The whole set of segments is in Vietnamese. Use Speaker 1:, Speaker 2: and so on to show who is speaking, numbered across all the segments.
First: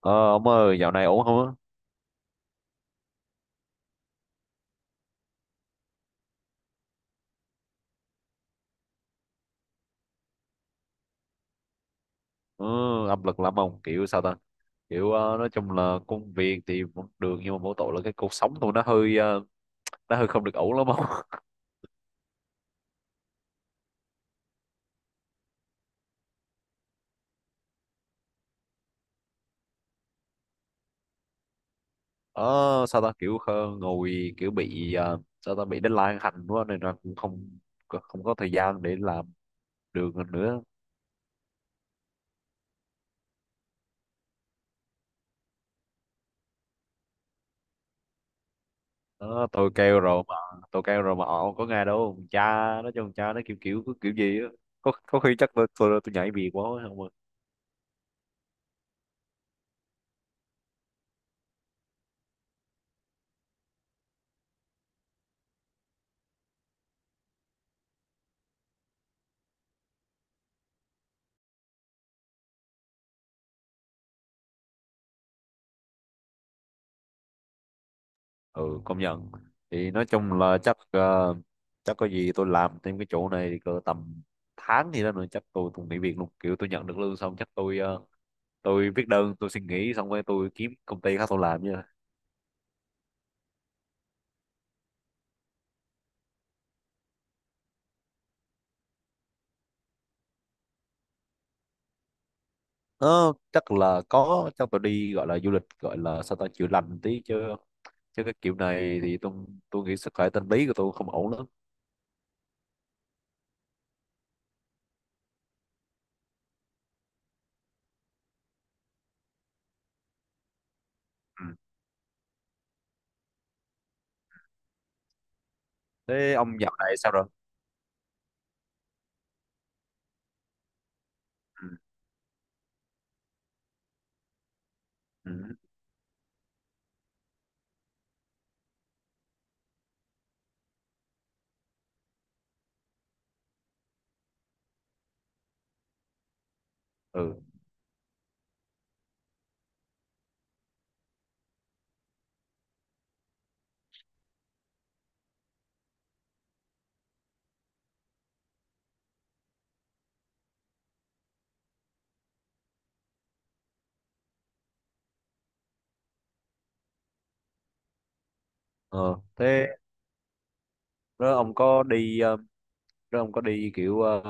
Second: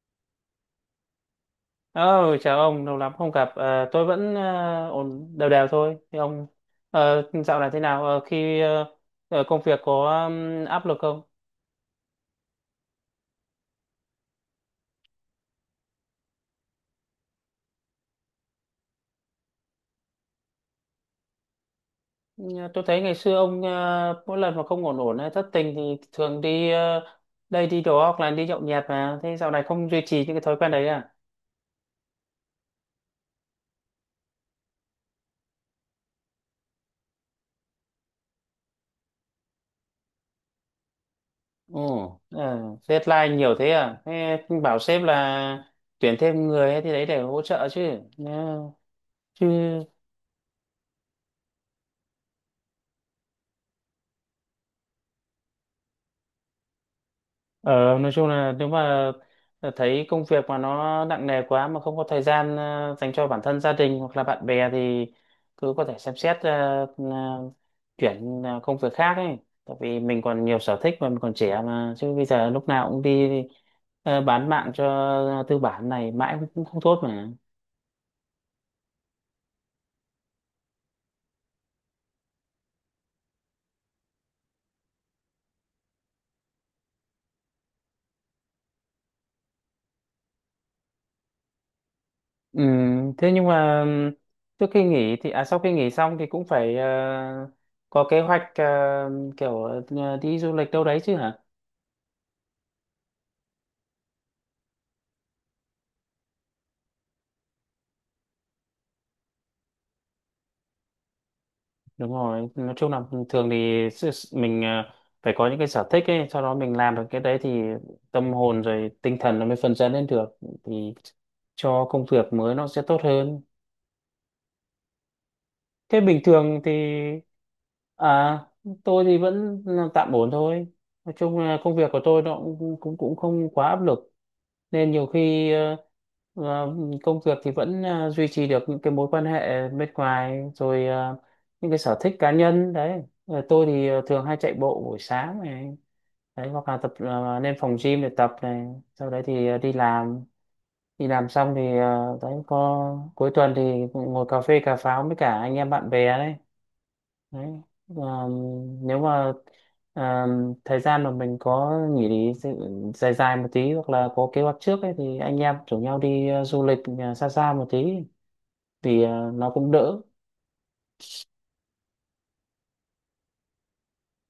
Speaker 1: Ờ, ông ơi, dạo này ổn không á?
Speaker 2: Ờ, Chào ông, lâu lắm không gặp. Ờ, tôi vẫn ổn đều đều thôi. Thì ông dạo này thế nào? Công việc có áp lực không?
Speaker 1: Ừ, áp lực lắm ông, kiểu sao ta? Kiểu nói chung là công việc thì vẫn được, nhưng mà mỗi tội là cái cuộc sống của nó hơi nó hơi không được ổn lắm ông.
Speaker 2: Ờ, Tôi thấy ngày xưa ông mỗi lần mà không ổn ổn hay thất tình thì thường đi đây đi đó hoặc là đi nhậu nhẹt mà. Thế dạo này không duy trì những cái thói quen đấy à?
Speaker 1: Ờ, Sao ta, kiểu ngồi kiểu bị sao ta, bị deadline hành quá nên là cũng không không có thời gian để làm được nữa.
Speaker 2: Ồ, Ờ, Deadline nhiều thế à? Thế bảo sếp là tuyển thêm người thì đấy để hỗ trợ chứ. Ờ, chứ
Speaker 1: Ờ, tôi kêu rồi mà họ không có nghe đâu. Cha nó cho cha nó kiểu kiểu kiểu gì á. Có khi chắc tôi nhảy việc quá không ạ?
Speaker 2: Ờ, nói chung là nếu mà thấy công việc mà nó nặng nề quá mà không có thời gian dành cho bản thân gia đình hoặc là bạn bè thì cứ có thể xem xét ờ, chuyển công việc khác ấy. Tại vì mình còn nhiều sở thích mà mình còn trẻ mà chứ bây giờ lúc nào cũng đi bán mạng cho tư bản này mãi cũng không tốt mà.
Speaker 1: Ừ, công nhận. Thì nói chung là chắc chắc có gì tôi làm thêm cái chỗ này cỡ tầm tháng gì đó nữa, chắc tôi cũng nghỉ việc luôn. Kiểu tôi nhận được lương xong chắc tôi tôi viết đơn, tôi xin nghỉ, xong rồi tôi kiếm công ty khác tôi làm nha.
Speaker 2: Ừ, thế nhưng mà trước khi nghỉ thì à sau khi nghỉ xong thì cũng phải có kế hoạch kiểu đi du lịch đâu đấy chứ hả?
Speaker 1: Ờ, chắc là có. Chắc tôi đi, gọi là du lịch, gọi là sao ta, chữa lành tí. Chứ chứ cái kiểu này thì tôi nghĩ sức khỏe tâm lý của tôi không ổn lắm.
Speaker 2: Đúng rồi, nói chung là thường thì mình à, phải có những cái sở thích ấy, sau đó mình làm được cái đấy thì tâm hồn rồi tinh thần nó mới phấn chấn lên được, thì
Speaker 1: Ừ.
Speaker 2: cho công việc mới nó sẽ tốt hơn. Thế bình
Speaker 1: Thế ông
Speaker 2: thường thì
Speaker 1: dạo này sao rồi?
Speaker 2: à tôi thì vẫn là tạm ổn thôi, nói chung là công
Speaker 1: Ừ.
Speaker 2: việc của tôi nó cũng cũng cũng không quá áp lực, nên nhiều
Speaker 1: Ừ.
Speaker 2: khi ờ, công việc thì vẫn duy trì được những cái mối quan hệ bên ngoài rồi những cái sở thích cá nhân đấy. Ờ, tôi thì thường hay chạy bộ buổi sáng này đấy, hoặc là tập
Speaker 1: Ừ.
Speaker 2: lên phòng gym để tập này, sau đấy thì đi làm. Đi làm xong thì đấy có, cuối tuần thì ngồi cà phê cà pháo với cả anh em bạn bè đấy đấy. Ờ, Nếu mà ờ, thời gian mà mình có nghỉ dài dài một tí hoặc là có kế hoạch trước ấy, thì anh em rủ nhau đi du lịch xa xa một tí thì
Speaker 1: Ờ,
Speaker 2: nó
Speaker 1: thế
Speaker 2: cũng đỡ.
Speaker 1: đó, ông có đi nếu ông có đi kiểu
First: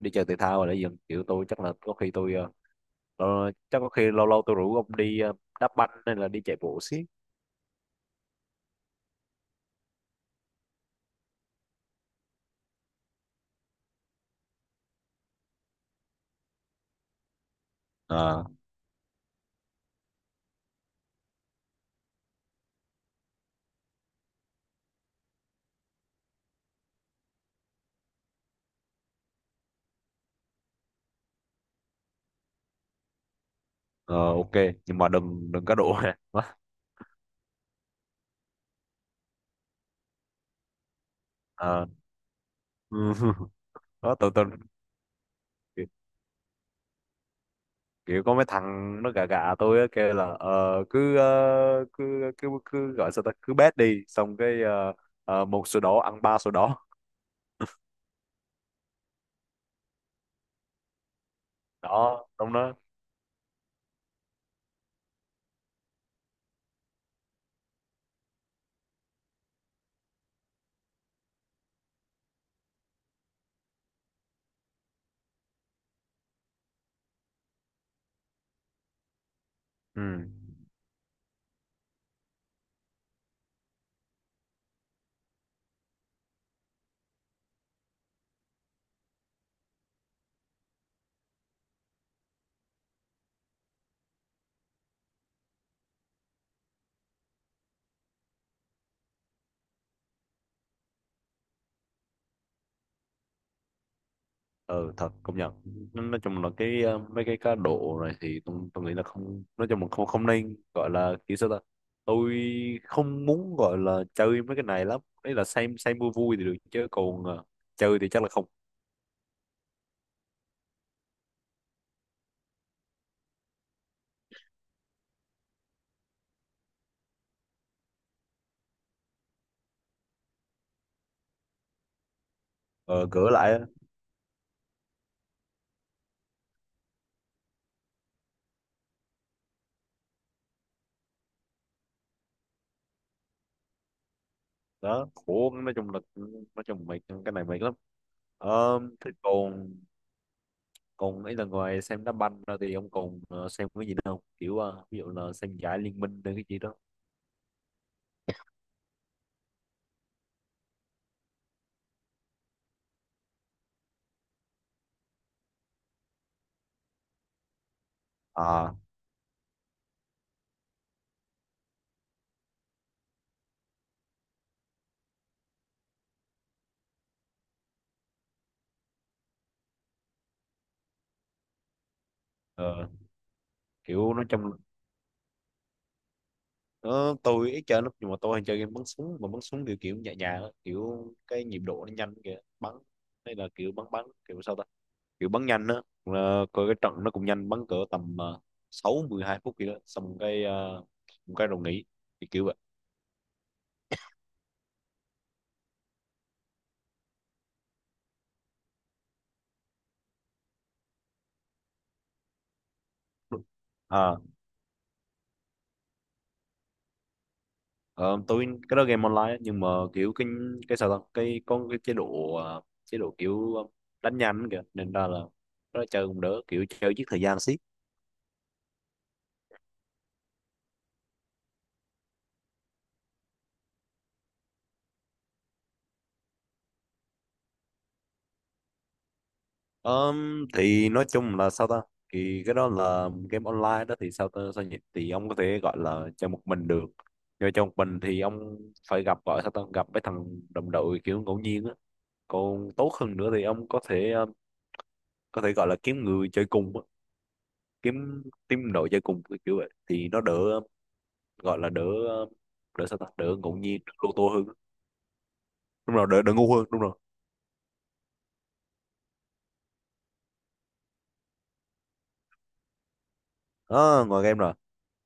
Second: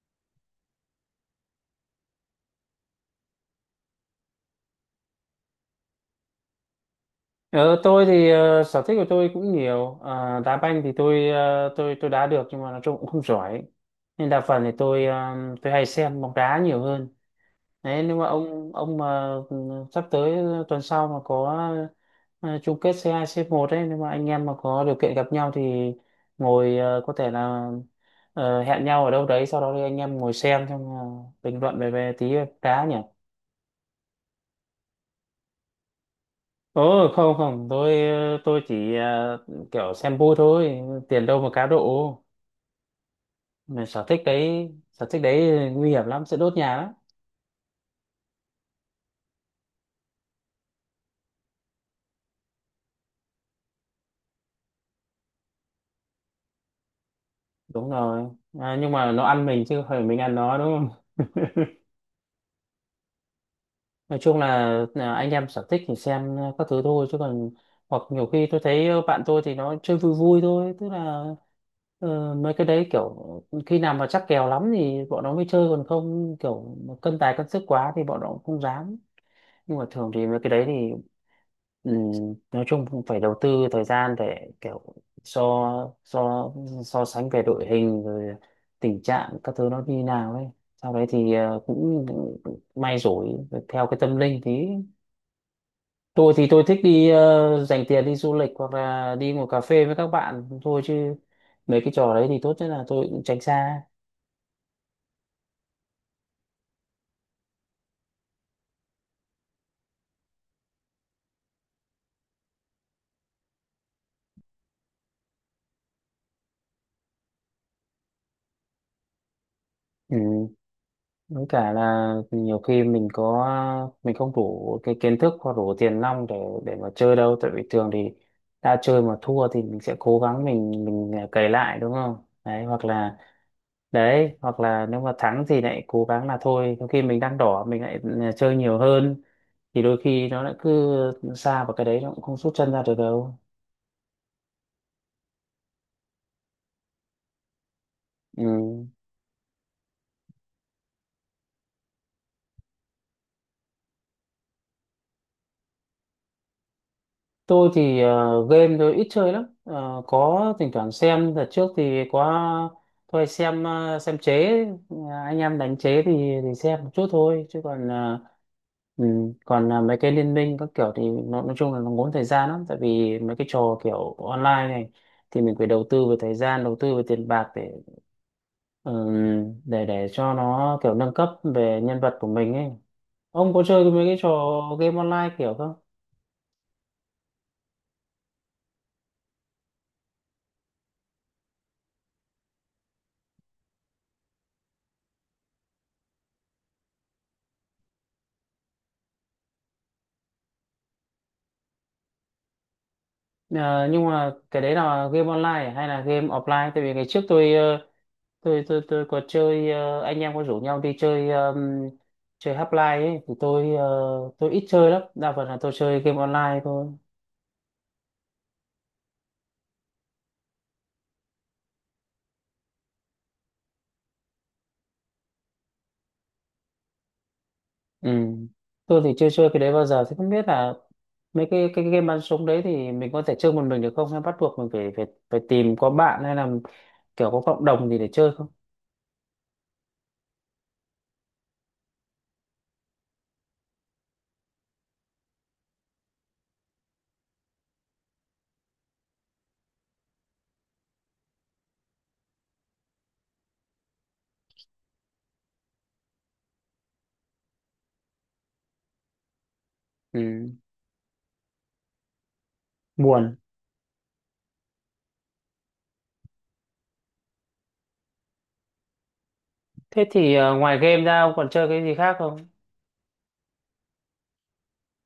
Speaker 1: đi chơi thể thao hay là gì không? Kiểu tôi chắc là có khi tôi chắc có khi lâu lâu tôi rủ ông đi đá banh hay là đi chạy bộ xí.
Speaker 2: Ờ, tôi thì sở thích của tôi cũng nhiều. Ờ, Đá banh thì tôi tôi đá được nhưng mà nói chung cũng không giỏi, nên đa phần thì tôi tôi hay xem bóng đá nhiều hơn. Đấy, nếu mà
Speaker 1: Ờ.
Speaker 2: ông mà sắp tới tuần sau mà có chung kết c hai c một ấy, nếu mà anh em mà có điều kiện gặp nhau thì ngồi có thể là hẹn nhau ở đâu đấy, sau đó thì anh em ngồi xem xong là bình luận về về tí, cá nhỉ.
Speaker 1: Ờ, ok, nhưng mà đừng đừng cá độ ha. Quá.
Speaker 2: Ồ không không, tôi chỉ kiểu xem vui thôi, tiền đâu mà cá
Speaker 1: Ờ,
Speaker 2: độ.
Speaker 1: ừ.
Speaker 2: Mà
Speaker 1: Đó tôi
Speaker 2: sở thích đấy
Speaker 1: kiểu,
Speaker 2: nguy hiểm lắm, sẽ đốt nhà lắm.
Speaker 1: kiểu có mấy thằng nó gà gà tôi á, kêu là cứ, cứ gọi sao ta, cứ bet đi. Xong cái một sổ đỏ ăn ba sổ đỏ.
Speaker 2: Đúng rồi. À, nhưng mà nó ăn mình chứ không phải mình ăn nó đúng.
Speaker 1: Đó đúng đó.
Speaker 2: Nói chung là anh em sở thích thì xem các thứ thôi chứ còn, hoặc nhiều khi tôi thấy bạn tôi thì nó chơi vui vui thôi, tức là mấy cái đấy kiểu khi nào mà chắc kèo lắm thì bọn nó mới chơi, còn không kiểu mà cân tài cân sức quá thì bọn nó cũng không dám. Nhưng mà
Speaker 1: Ừ.
Speaker 2: thường thì mấy cái đấy thì, ừ, nói chung cũng phải đầu tư thời gian để kiểu so so so sánh về đội hình rồi tình trạng các thứ nó như nào ấy, sau đấy thì cũng may rủi theo cái tâm linh tí. Tôi thì tôi thích đi dành tiền đi du lịch hoặc là đi ngồi cà phê với các bạn thôi, chứ mấy cái trò đấy thì tốt nhất là tôi cũng tránh xa.
Speaker 1: Ờ, thật công nhận. Nói chung là cái mấy cái cá độ này thì tôi nghĩ là không. Nói chung là không không nên, gọi là kiểu sao ta, tôi không muốn gọi là chơi mấy cái này lắm. Đấy là xem vui vui thì được, chứ còn chơi thì chắc là không.
Speaker 2: Ừ. Với cả là nhiều khi mình có, mình không đủ cái kiến thức hoặc đủ tiền nong để mà chơi đâu, tại vì thường thì đã chơi mà thua thì mình sẽ cố gắng mình à, cày lại đúng không, đấy hoặc
Speaker 1: Ờ,
Speaker 2: là,
Speaker 1: cửa lại á.
Speaker 2: đấy hoặc là nếu mà thắng thì lại cố gắng là thôi có khi mình đang đỏ mình lại à, chơi nhiều hơn, thì đôi khi nó lại cứ xa vào cái đấy nó cũng không rút chân ra được đâu.
Speaker 1: Đó khổ, nói chung là nói chung mệt. Cái này mệt lắm.
Speaker 2: Ừ.
Speaker 1: Ờ, thế còn còn ấy là ngoài xem đá banh ra thì ông còn xem cái gì nữa không? Kiểu ví dụ là xem giải liên minh hay cái gì đó.
Speaker 2: Tôi thì game tôi ít chơi lắm. Ờ, có thỉnh thoảng xem, đợt trước thì có tôi hay xem xem chế. Ờ, anh em đánh chế thì xem một chút thôi chứ còn
Speaker 1: À.
Speaker 2: ừ, còn mấy cái liên minh các kiểu thì nó nói chung là nó ngốn thời gian lắm, tại vì mấy cái trò kiểu online này thì mình phải đầu tư về thời gian, đầu tư về tiền bạc để ừ, để cho nó kiểu nâng cấp về nhân vật của mình ấy.
Speaker 1: Ờ,
Speaker 2: Ông có chơi mấy
Speaker 1: kiểu
Speaker 2: cái
Speaker 1: nói
Speaker 2: trò
Speaker 1: chung.
Speaker 2: game online kiểu không?
Speaker 1: Ờ, tôi ít chơi lắm, nhưng mà tôi hay chơi game bắn súng. Mà bắn súng kiểu kiểu nhẹ nhàng á, kiểu cái nhịp độ nó nhanh kìa, bắn. Hay là kiểu bắn bắn kiểu sao ta, kiểu bắn nhanh á. Ờ, coi cái trận nó cũng nhanh. Bắn cỡ tầm sáu mười hai phút kìa, đó xong cái một cái rồi nghỉ. Thì kiểu vậy.
Speaker 2: Ờ, nhưng mà cái đấy là game online à, hay là game offline? Tại vì ngày trước tôi tôi có chơi anh em có rủ nhau đi chơi, chơi Half-Life ấy, thì tôi
Speaker 1: À.
Speaker 2: tôi ít chơi lắm, đa phần là tôi chơi game online thôi.
Speaker 1: Ờ, tôi cái đó game online á, nhưng mà kiểu cái sao ta, cái có cái chế độ chế độ kiểu đánh nhanh kìa, nên ra là nó chơi cũng đỡ, kiểu chơi giết thời gian xí.
Speaker 2: Ừ. Tôi thì chưa chơi cái đấy bao giờ thì không biết là mấy cái game bắn súng đấy thì mình có thể chơi một mình được không, hay bắt buộc mình phải phải phải tìm có bạn hay là kiểu có cộng đồng gì để chơi không?
Speaker 1: Thì nói chung là sao ta, thì cái đó là game online đó. Thì sao ta, sao nhỉ, thì ông có thể gọi là chơi một mình được. Nhưng chơi một mình thì ông phải gặp, gọi sao ta, gặp mấy thằng đồng đội kiểu ngẫu nhiên á. Còn tốt hơn nữa thì ông có thể có thể gọi là kiếm người chơi cùng á. kiếm team đội chơi cùng kiểu kiểu vậy thì nó đỡ
Speaker 2: Ừ.
Speaker 1: gọi là đỡ ờ, đỡ sao ta, đỡ
Speaker 2: Buồn.
Speaker 1: ngẫu nhiên, đỡ lô tô hơn. Đúng rồi, đỡ đỡ ngu hơn, đúng rồi.
Speaker 2: Thế thì ngoài game ra ông còn chơi cái gì khác không?
Speaker 1: Đó ngoài game rồi.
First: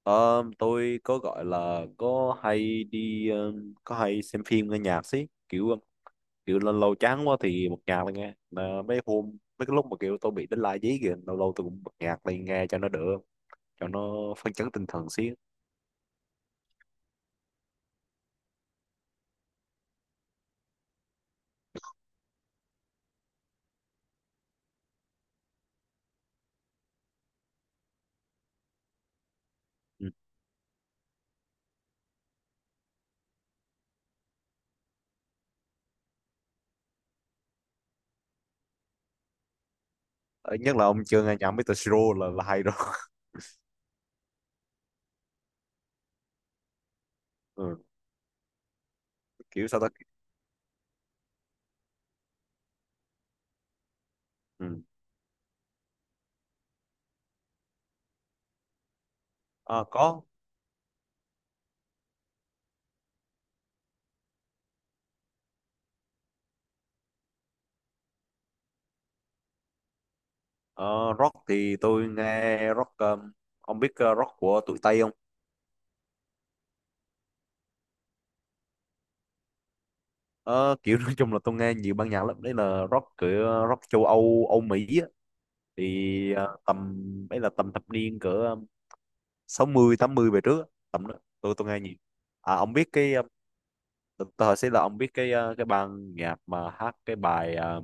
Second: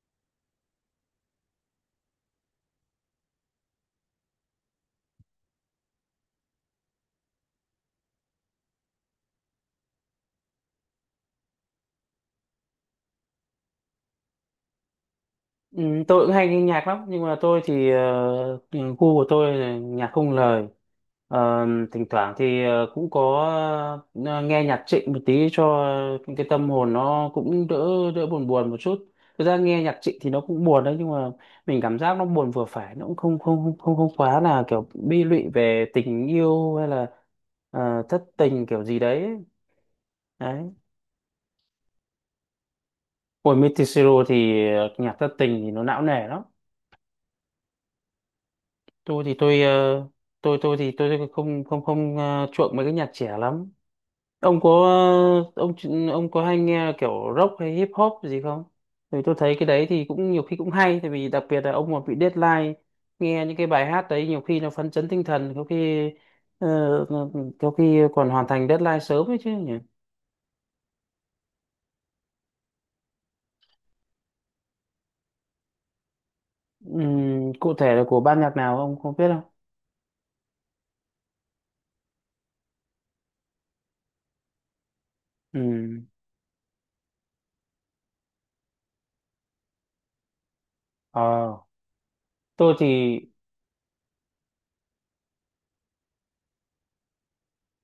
Speaker 1: Ờ, tôi có gọi là có hay đi có hay xem phim, nghe nhạc xí. Kiểu kiểu lâu lâu chán quá thì bật nhạc lên nghe. Mà mấy hôm, mấy cái lúc mà kiểu tôi bị đánh lai dí kìa, lâu lâu tôi cũng bật nhạc lên nghe cho nó đỡ, cho nó phấn chấn tinh thần xí.
Speaker 2: Ừ, tôi cũng hay nghe nhạc lắm, nhưng mà tôi thì gu của tôi là nhạc không lời. Ờ, Thỉnh thoảng thì cũng có ờ, nghe nhạc Trịnh một tí cho cái tâm hồn nó cũng đỡ, đỡ buồn buồn một chút. Thực ra nghe nhạc
Speaker 1: Ừ.
Speaker 2: Trịnh thì nó cũng buồn đấy, nhưng mà mình cảm giác nó buồn vừa phải, nó cũng không không không không, không quá là kiểu bi lụy về tình yêu hay là thất tình kiểu gì đấy
Speaker 1: Ờ,
Speaker 2: đấy.
Speaker 1: nhất là ông chưa nghe nhạc Mr. Siro là hay rồi.
Speaker 2: Của Mitisuo thì nhạc thất tình thì nó não nề lắm.
Speaker 1: Ừ.
Speaker 2: Tôi thì tôi
Speaker 1: Kiểu sao ta.
Speaker 2: tôi thì tôi không không không chuộng mấy cái nhạc trẻ lắm. ông có
Speaker 1: Ừ.
Speaker 2: ờ, ông ông có hay nghe kiểu rock hay hip hop gì không? Vì tôi thấy cái
Speaker 1: Ờ,
Speaker 2: đấy thì
Speaker 1: có.
Speaker 2: cũng nhiều khi cũng hay, tại vì đặc biệt là ông mà bị deadline nghe những cái bài hát đấy nhiều khi nó phấn chấn tinh thần, có khi ờ, có khi còn hoàn thành deadline sớm ấy chứ nhỉ.
Speaker 1: Ờ, rock thì tôi nghe rock. Ờ, ông biết rock của tụi Tây không?
Speaker 2: Cụ thể là của ban nhạc nào ông không biết không?
Speaker 1: Ờ, kiểu nói chung là tôi nghe nhiều ban nhạc lắm. Đấy là rock, cửa rock châu Âu, Âu Mỹ á.
Speaker 2: Ừm.
Speaker 1: Thì tầm, ấy là tầm thập niên cỡ sáu mươi tám mươi về trước á. Tầm đó
Speaker 2: Ờ,
Speaker 1: tôi nghe nhiều. À ông
Speaker 2: tôi thì
Speaker 1: biết cái ờ, tôi hỏi sẽ là ông biết cái cái ban nhạc mà hát cái bài ờ,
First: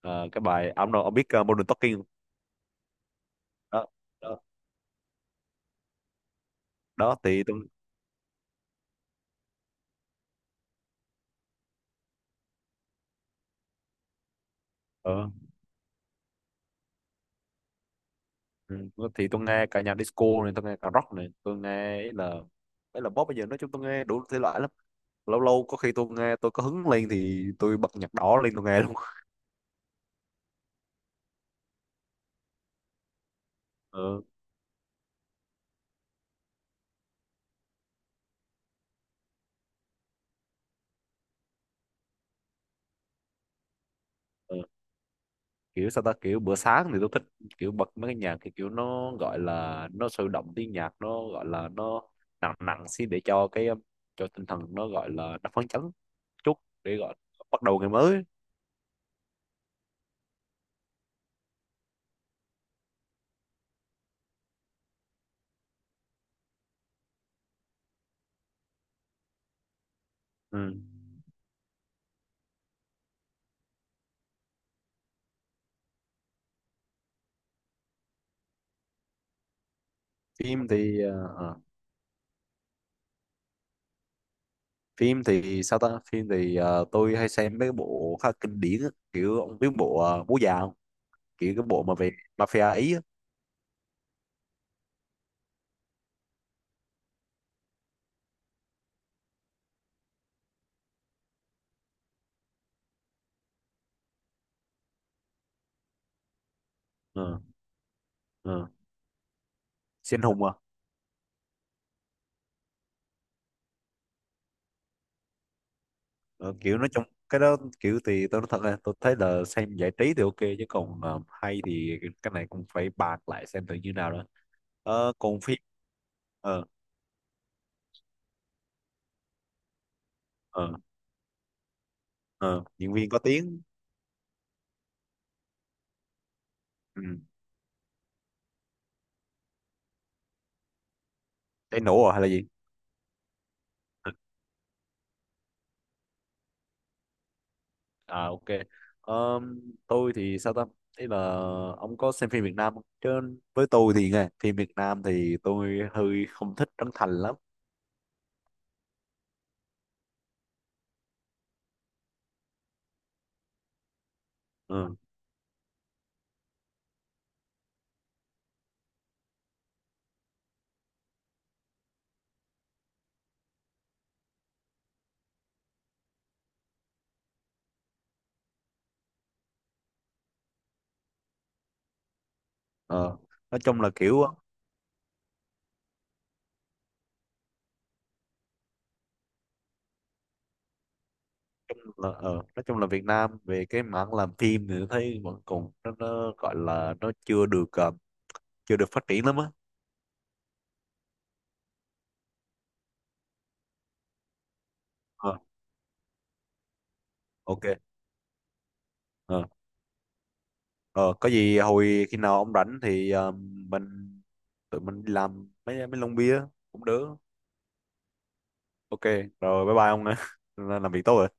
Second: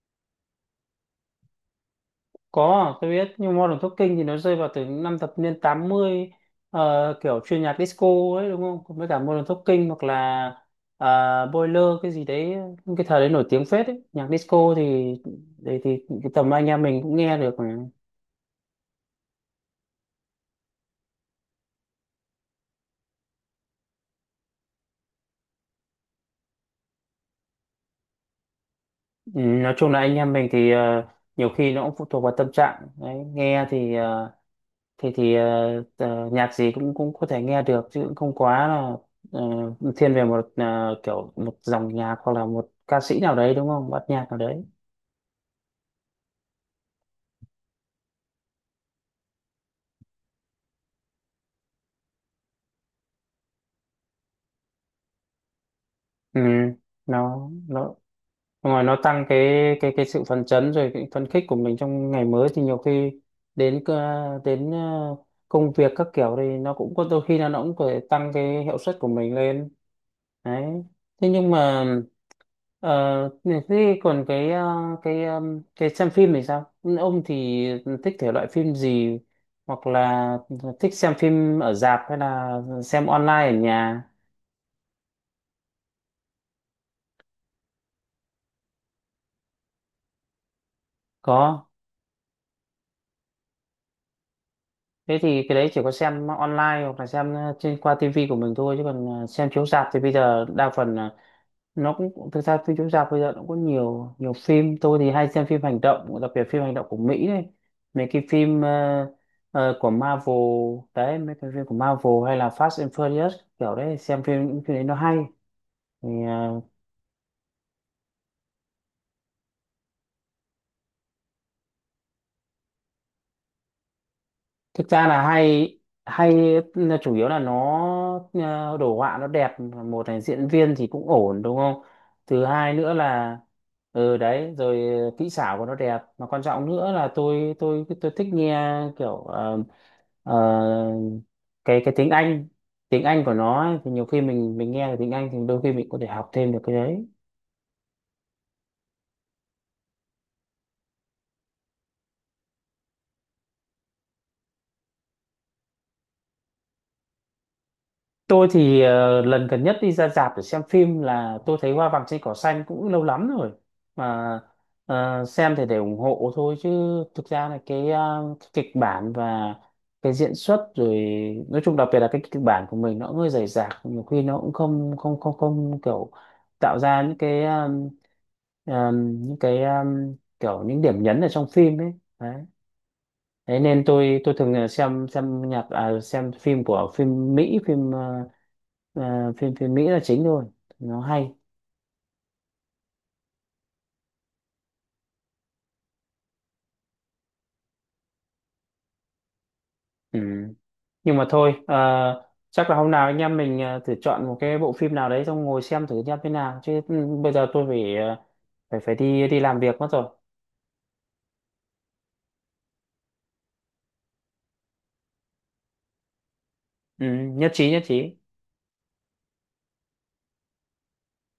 Speaker 1: ờ, cái bài, à ông, ông biết Modern Talking không?
Speaker 2: có, tôi biết, nhưng Modern
Speaker 1: Đó
Speaker 2: Talking thì nó
Speaker 1: đó
Speaker 2: rơi vào từ những năm thập niên 80,
Speaker 1: đó.
Speaker 2: kiểu
Speaker 1: Thì tôi
Speaker 2: chuyên nhạc disco ấy đúng không? Còn với cả Modern Talking hoặc là ờ, Boiler cái gì đấy, những cái thời đấy nổi tiếng phết ấy. Nhạc disco thì
Speaker 1: ờ,
Speaker 2: đấy thì cái tầm anh em mình cũng nghe được mà.
Speaker 1: ừ, thì tôi nghe cả nhạc disco này, tôi nghe cả rock này, tôi nghe, ấy là pop. Bây giờ nói chung tôi nghe đủ thể loại lắm. Lâu lâu có khi tôi nghe, tôi có hứng lên thì tôi bật nhạc đỏ lên tôi nghe luôn.
Speaker 2: Ừ, nói chung là anh em mình thì nhiều khi nó cũng phụ thuộc vào tâm trạng đấy, nghe thì
Speaker 1: Ừ.
Speaker 2: nhạc gì cũng cũng có thể nghe được chứ cũng không quá là ờ, thiên về một kiểu một dòng nhạc hoặc là một ca sĩ nào đấy đúng không, bắt nhạc nào
Speaker 1: Ừ.
Speaker 2: đấy.
Speaker 1: Kiểu sao ta, kiểu bữa sáng thì tôi thích, kiểu bật mấy cái nhạc thì kiểu nó gọi là nó sôi động, tiếng nhạc nó gọi là nó nặng nặng xin, để cho cái cho tinh thần nó gọi là nó phấn chấn
Speaker 2: Ừ,
Speaker 1: chút để gọi bắt đầu ngày
Speaker 2: nó
Speaker 1: mới.
Speaker 2: ngoài nó tăng cái cái sự phấn chấn rồi cái phấn khích của mình trong ngày mới, thì nhiều khi đến đến công việc các kiểu thì nó cũng có đôi khi là nó cũng có thể tăng cái hiệu suất của mình lên đấy.
Speaker 1: Ừ.
Speaker 2: Thế nhưng mà ờ, thế còn cái cái xem phim thì sao? Ông thì thích thể loại phim gì, hoặc là
Speaker 1: Phim
Speaker 2: thích
Speaker 1: thì
Speaker 2: xem phim ở rạp hay là xem online ở nhà?
Speaker 1: phim thì sao ta, phim thì tôi hay xem mấy cái bộ khá kinh điển á. Kiểu ông biết bộ bố già không? Kiểu cái
Speaker 2: Có,
Speaker 1: bộ mà về mafia ý á.
Speaker 2: thế thì cái đấy chỉ có xem online hoặc là xem trên qua tivi của mình thôi, chứ còn xem chiếu rạp thì bây giờ đa phần nó cũng, thực ra phim chiếu rạp bây giờ nó cũng có nhiều, nhiều phim tôi thì hay xem phim hành động, đặc biệt phim hành động của Mỹ
Speaker 1: Ừ.
Speaker 2: đấy, mấy cái phim
Speaker 1: Ừ.
Speaker 2: của
Speaker 1: Siêu
Speaker 2: Marvel
Speaker 1: hùng à.
Speaker 2: đấy, mấy cái phim của Marvel hay là Fast and Furious kiểu đấy, xem phim những phim đấy nó hay, thì
Speaker 1: Ờ, kiểu nói trong cái đó, kiểu thì tôi nói thật là tôi thấy là xem giải trí thì ok, chứ còn hay thì cái này cũng phải bàn lại xem thử như nào đó.
Speaker 2: thực ra
Speaker 1: Ờ,
Speaker 2: là
Speaker 1: còn phim.
Speaker 2: hay. Hay
Speaker 1: Ờ.
Speaker 2: là chủ yếu là nó đồ họa nó đẹp một, là diễn
Speaker 1: Ờ.
Speaker 2: viên thì cũng ổn đúng không, thứ
Speaker 1: Ờ,
Speaker 2: hai nữa
Speaker 1: diễn viên có
Speaker 2: là,
Speaker 1: tiếng.
Speaker 2: ừ đấy rồi kỹ xảo của nó đẹp, mà quan trọng nữa
Speaker 1: Ừ.
Speaker 2: là tôi tôi thích nghe kiểu ờ,
Speaker 1: Cháy
Speaker 2: cái
Speaker 1: nổ
Speaker 2: tiếng
Speaker 1: rồi hay là gì.
Speaker 2: Anh, tiếng Anh của nó ấy, thì nhiều
Speaker 1: Ừ,
Speaker 2: khi mình nghe được tiếng Anh thì đôi khi mình có thể học thêm được cái đấy.
Speaker 1: à ok. Ờ, tôi thì sao ta, ý là ông có xem phim Việt Nam không chứ? Với tôi thì nghe phim Việt Nam thì tôi hơi không thích Trấn Thành lắm.
Speaker 2: Tôi thì lần gần nhất đi ra rạp để xem phim là tôi thấy Hoa Vàng Trên Cỏ Xanh, cũng lâu lắm rồi mà.
Speaker 1: Ừ.
Speaker 2: Xem thì để ủng hộ thôi, chứ thực ra là cái, cái kịch bản và cái diễn xuất rồi, nói chung đặc biệt là cái kịch bản của mình nó cũng hơi rời rạc, nhiều khi nó cũng không không không không kiểu tạo ra những cái những cái kiểu những điểm nhấn ở trong phim ấy.
Speaker 1: Ờ.
Speaker 2: Đấy
Speaker 1: Nói chung
Speaker 2: nên
Speaker 1: là
Speaker 2: tôi tôi thường là xem nhạc à, xem phim của phim Mỹ, phim phim phim Mỹ là chính thôi, nó hay.
Speaker 1: ờ, nói chung là Việt Nam về cái mảng làm phim thì tôi thấy vẫn còn nó gọi là nó chưa được chưa được phát triển lắm á.
Speaker 2: Ừ. Nhưng mà thôi chắc là hôm nào anh em mình thử chọn một cái bộ phim nào đấy
Speaker 1: Ờ,
Speaker 2: xong ngồi xem thử nhá thế nào, chứ ừ, bây giờ tôi
Speaker 1: ok.
Speaker 2: phải phải phải đi đi
Speaker 1: Ờ,
Speaker 2: làm việc mất rồi.
Speaker 1: ờ, có gì hồi khi nào ông rảnh thì ờ, mình tụi mình đi làm mấy mấy lon bia cũng
Speaker 2: Ừ,
Speaker 1: được.
Speaker 2: nhất trí nhất trí.
Speaker 1: Ok rồi, bye bye ông ạ. Làm việc tốt rồi.